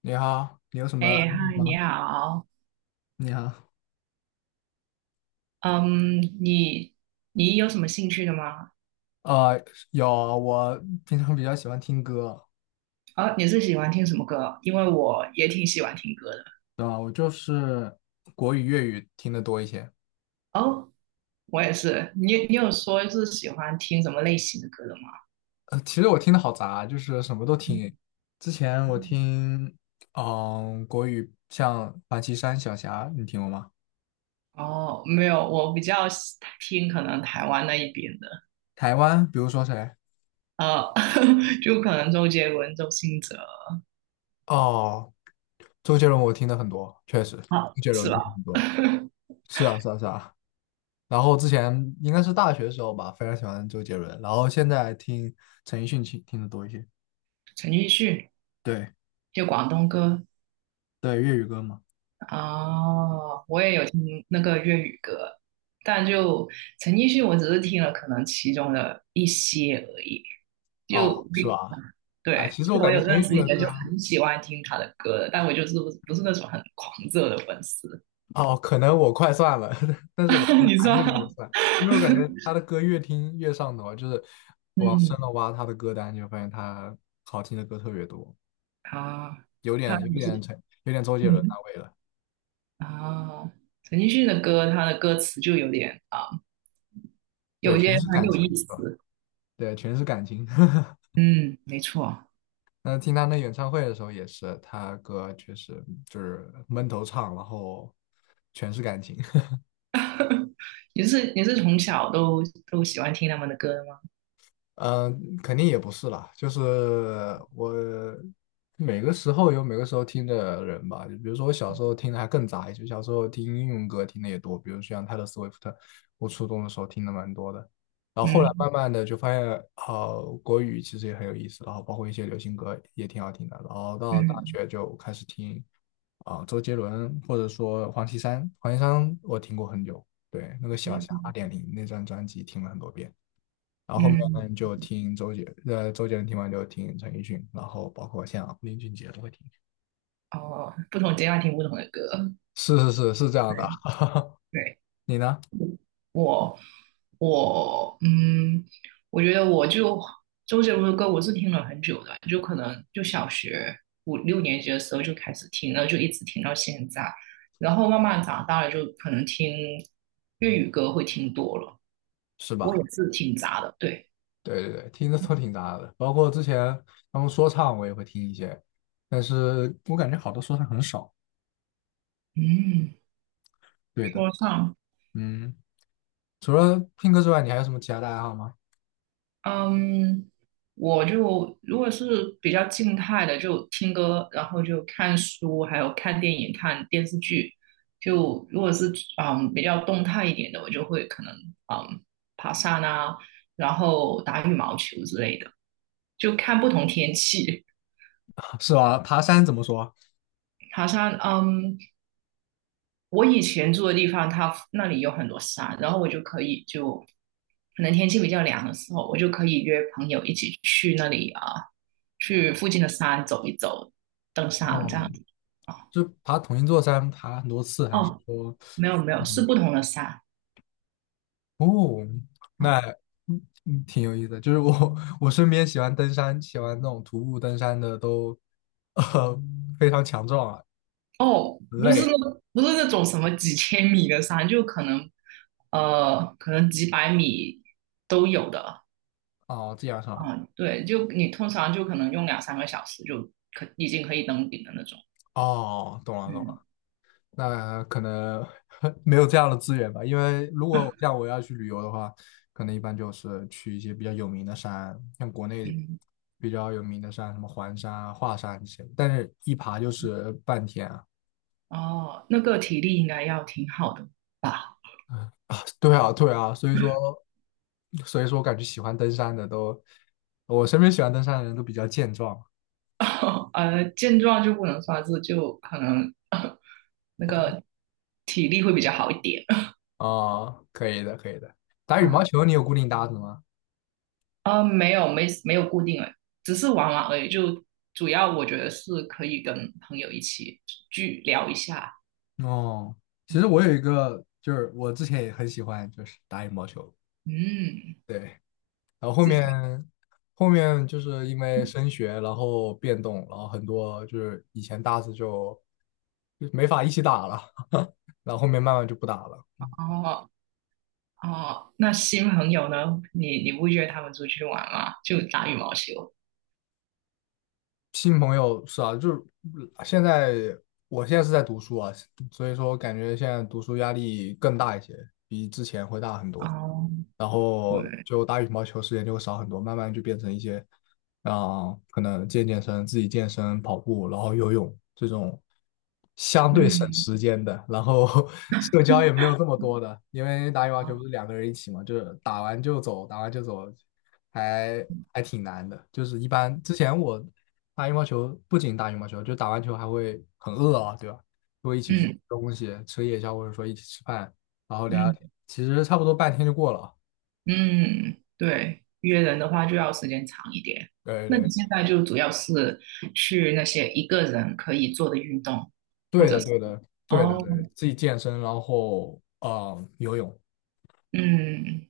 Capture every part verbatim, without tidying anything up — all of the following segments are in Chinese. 你好，你有什么爱好哎，嗨，你吗？好。你好，嗯，你你有什么兴趣的吗？呃，有，我平常比较喜欢听歌，哦，你是喜欢听什么歌？因为我也挺喜欢听歌的。对吧？我就是国语、粤语听的多一些。哦，我也是。你你有说是喜欢听什么类型的歌的吗？呃，其实我听的好杂，就是什么都听。之前我听，嗯、国语像王岐山、小霞，你听过吗？哦，没有，我比较喜听可能台湾那一边的，台湾，比如说谁？呃，就可能周杰伦、周兴哲，哦，周杰伦，我听的很多，确实，啊，周杰是伦听的吧？很多。是啊，是啊，是啊。然后之前应该是大学的时候吧，非常喜欢周杰伦，然后现在听陈奕迅听听的多一些。陈奕迅，对就广东歌。对，粤语歌嘛。哦，我也有听那个粤语歌，但就陈奕迅，我只是听了可能其中的一些而已。哦，就是比 吧？哎，对，其实我就我感觉有陈认奕迅识一的些歌，就很喜欢听他的歌的，但我就是不不是那种很狂热的粉丝。哦，可能我快算了，但是我 你还说？没有这么算，因为我感觉 他的歌越听越上头啊，就是往深嗯了挖他的歌单，就发现他好听的歌特别多，啊，有他点有不点是陈，有点周杰伦嗯那味了。啊，哦陈奕迅的歌，他的歌词就有点啊，对，有全些是很感有情，意是吧？思。对，全是感情。嗯，没错。那听他那演唱会的时候也是，他歌确实就是闷头唱，然后全是感情。你是你是从小都都喜欢听他们的歌的吗？嗯，肯定也不是啦，就是我每个时候有每个时候听的人吧。就比如说我小时候听的还更杂一些，小时候听英文歌听的也多，比如像泰勒·斯威夫特，我初中的时候听的蛮多的。然后后来嗯慢慢的就发现，呃，国语其实也很有意思，然后包括一些流行歌也挺好听的。然后到大嗯学就开始听啊、周杰伦或者说黄绮珊，黄绮珊我听过很久，对，那个小霞二嗯点零那张专辑听了很多遍。然后后嗯，面就听周杰，呃，周杰伦听完就听陈奕迅，然后包括像，林俊杰都会听。哦，不同阶段听不同的歌，是是是是这样的，对对，你呢？我我嗯，我觉得我就周杰伦的歌我是听了很久的，就可能就小学五六年级的时候就开始听了，就一直听到现在，然后慢慢长大了就可能听粤语歌会听多了，是我也吧？是挺杂的，对，对对对，听的都挺杂的，包括之前他们说唱我也会听一些，但是我感觉好多说唱很少。嗯，对的，说唱。嗯，除了听歌之外，你还有什么其他的爱好吗？嗯，我就如果是比较静态的，就听歌，然后就看书，还有看电影、看电视剧。就如果是嗯比较动态一点的，我就会可能嗯爬山啊，然后打羽毛球之类的，就看不同天气。是吧？爬山怎么说？爬山，嗯，我以前住的地方，它那里有很多山，然后我就可以就可能天气比较凉的时候，我就可以约朋友一起去那里啊，去附近的山走一走，登山这样哦，子啊。就爬同一座山，爬很多次，还是哦，说？没有没有，是嗯不同的山啊哦，那嗯嗯挺有意思的。就是我我身边喜欢登山、喜欢那种徒步登山的都，呃，非常强壮啊，哦，不是累那不是那种什么几千米的山，就可能呃可能几百米都有的哦，这样上啊。对，就你通常就可能用两三个小时就可已经可以登顶的那种。哦，懂了懂嗯了。那可能 没有这样的资源吧，因为如果像我要去旅游的话，可能一般就是去一些比较有名的山，像国内嗯。比较有名的山，什么环山啊、华山这些，但是一爬就是半天啊。哦，那个体力应该要挺好的吧？对啊，对啊，所以说，所以说我感觉喜欢登山的都，我身边喜欢登山的人都比较健壮 呃，健壮就不能算是，就可能呃 那个体力会比较好一点啊、可以的，可以的。打羽毛啊。球你有固定搭子吗？呃，没有，没没有固定的，只是玩玩而已。就主要我觉得是可以跟朋友一起去聊一下。哦，其实嗯我有一个，就是我之前也很喜欢，就是打羽毛球。嗯，对，然后后自己面后面就是因为升学，然后变动，然后很多就是以前搭子就就没法一起打了，然后后面慢慢就不打了。哦哦，那新朋友呢？你你不约他们出去玩吗？就打羽毛球。新朋友是啊，就是现在我现在是在读书啊，所以说我感觉现在读书压力更大一些，比之前会大很多。哦，然后对，就打羽毛球时间就会少很多，慢慢就变成一些，啊、可能健健身、自己健身、跑步，然后游泳这种相对省嗯时间的，然后 社交也没有这么多的，因为打羽毛球不是两个人一起嘛，就是打完就走，打完就走，还还挺难的。就是一般之前我打羽毛球，不仅打羽毛球，就打完球还会很饿啊，对吧？就会一起去吃嗯东西，吃夜宵，或者说一起吃饭，然后聊聊天，嗯。其实差不多半天就过了。嗯，对，约人的话就要时间长一点。对那你对现在就主要是去那些一个人可以做的运动，或对者的是对的对哦，的对，自己健身，然后呃游泳嗯，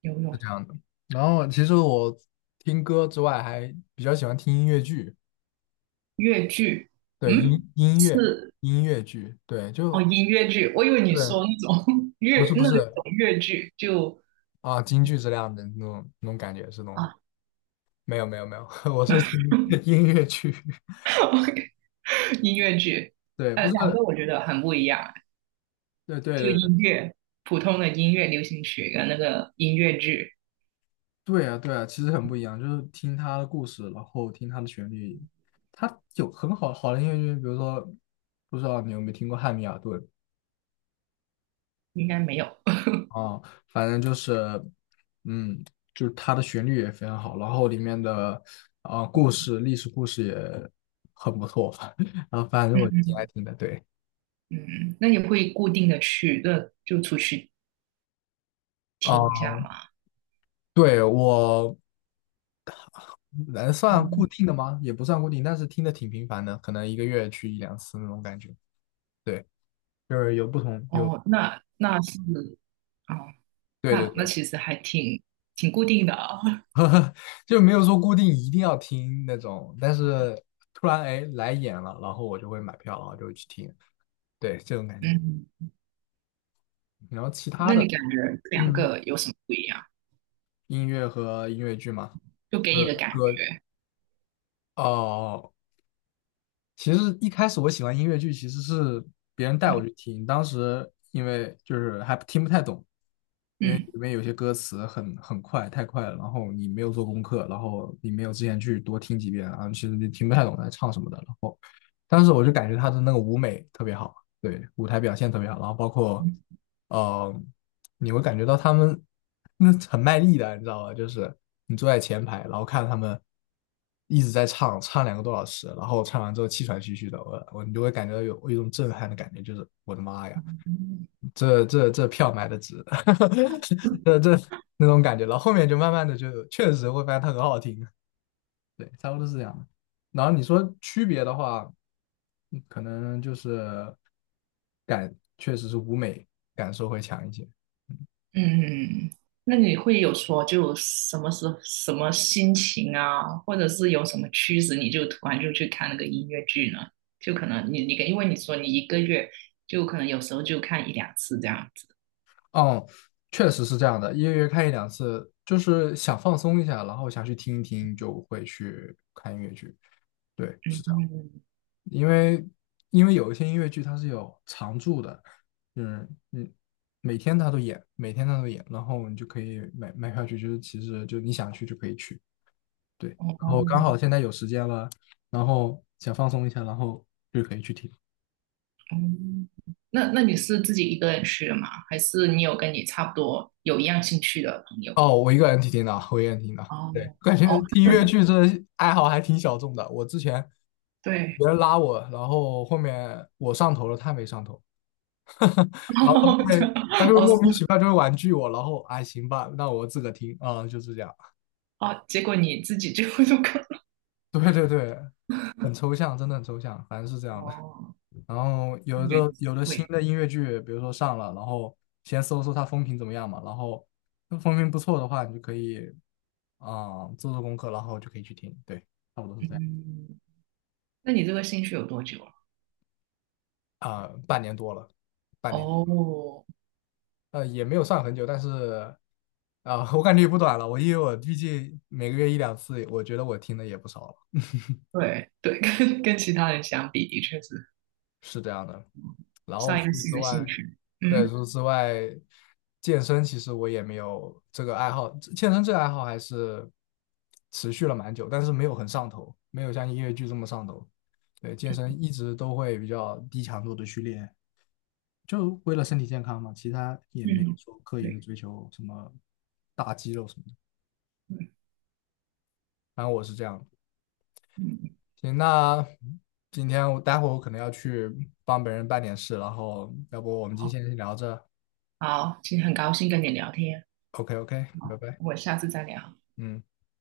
游是泳、这样的。然后其实我听歌之外，还比较喜欢听音乐剧，越剧，对嗯，音音乐是音乐剧，对哦，就音乐剧。我以为你对，说那种 不乐是不那是种越剧，就啊，京剧这样的那种那种感觉是那种，啊 没有没有没有，我是听音 乐剧，，OK，音乐剧，对，呃，不知道两个我觉得很不一样，对就对音乐，普通的音乐流行曲跟那个音乐剧对啊，对啊，其实很不一样，就是听他的故事，然后听他的旋律，他有很好好的音乐剧，比如说，不知道你有没有听过《汉密尔顿》应该没有。啊，反正就是，嗯，就是他的旋律也非常好，然后里面的啊、故事、历史故事也很不错，啊，反 正我挺爱嗯。听的，对。嗯，那你会固定的去，那就出去听一啊，下嘛。对，我能算固嗯，定的吗？也不算固定，但是听的挺频繁的，可能一个月去一两次那种感觉。对，就是有不同，有，哦，那那是，哦，对对那那对。其实还挺挺固定的啊。就没有说固定一定要听那种，但是突然哎来演了，然后我就会买票，然后就会去听，对，这种感觉。嗯，然后其他那的，你感觉这两嗯，个有什么不一样？音乐和音乐剧嘛，就给就你的是感歌觉，哦。其实一开始我喜欢音乐剧，其实是别人带我嗯去听，当时因为就是还听不太懂，因为里面有些歌词很很快，太快了，然后你没有做功课，然后你没有之前去多听几遍，然后其实你听不太懂在唱什么的。然后。当时我就感觉他的那个舞美特别好，对，舞台表现特别好，然后包括，呃，你会感觉到他们那很卖力的，你知道吧？就是你坐在前排，然后看他们一直在唱，唱两个多小时，然后唱完之后气喘吁吁的，我我你就会感觉到有有一种震撼的感觉，就是我的妈呀，嗯。这这这票买的值，这这那种感觉，然后后面就慢慢的就确实会发现它很好听，对，差不多是这样的。然后你说区别的话，嗯可能就是感确实是舞美感受会强一些。嗯，那你会有说就什么时候什么心情啊，或者是有什么趋势，你就突然就去看那个音乐剧呢？就可能你你因为你说你一个月就可能有时候就看一两次这样子。嗯，确实是这样的，一个月看一两次，就是想放松一下，然后想去听一听，就会去看音乐剧。对，是这样，嗯，因为因为有一些音乐剧它是有常驻的，就是嗯，每天它都演，每天它都演，然后你就可以买买票去，就是其实就你想去就可以去。对，然后刚哦，好现在有时间了，然后想放松一下，然后就可以去听。嗯，那那你是自己一个人去的吗？还是你有跟你差不多有一样兴趣的朋友？哦，我一个人听听的，我一个人听的。对，哦感觉哦，听越剧这爱好还挺小众的。我之前呃对，别人拉我，然后后面我上头了，他没上头，然后他哦就这会样他就会哦是莫名其妙就会婉拒我，然后哎行吧，那我自个听啊、嗯就是这样。哦，结果你自己就就看 对对对，很抽象，真的很抽象，反正是这样的。哦，然后有原的来是有的新会，的音乐剧，比如说上了，然后先搜搜它风评怎么样嘛，然后那风评不错的话，你就可以啊、做做功课，然后就可以去听。对，差不多是这样嗯。那你这个兴趣有多久了？啊、半年多了，半年哦，呃也没有算很久，但是啊、我感觉也不短了。我因为我毕竟每个月一两次，我觉得我听的也不少了。对对，跟跟其他人相比，的确是是这样的。然后上除一个此新之的兴外，趣。对，嗯除此之外，健身其实我也没有这个爱好，健身这个爱好还是持续了蛮久，但是没有很上头，没有像音乐剧这么上头。对，健身一直都会比较低强度的去练，就为了身体健康嘛，其他也没有嗯，说刻意的对追求什么大肌肉什么的。对反正我是这样的。嗯，嗯行，那今天我待会儿我可能要去帮别人办点事，然后要不我们今好天先聊着。好，今天很高兴跟你聊天，OK OK，拜好，拜，我下次再聊。嗯。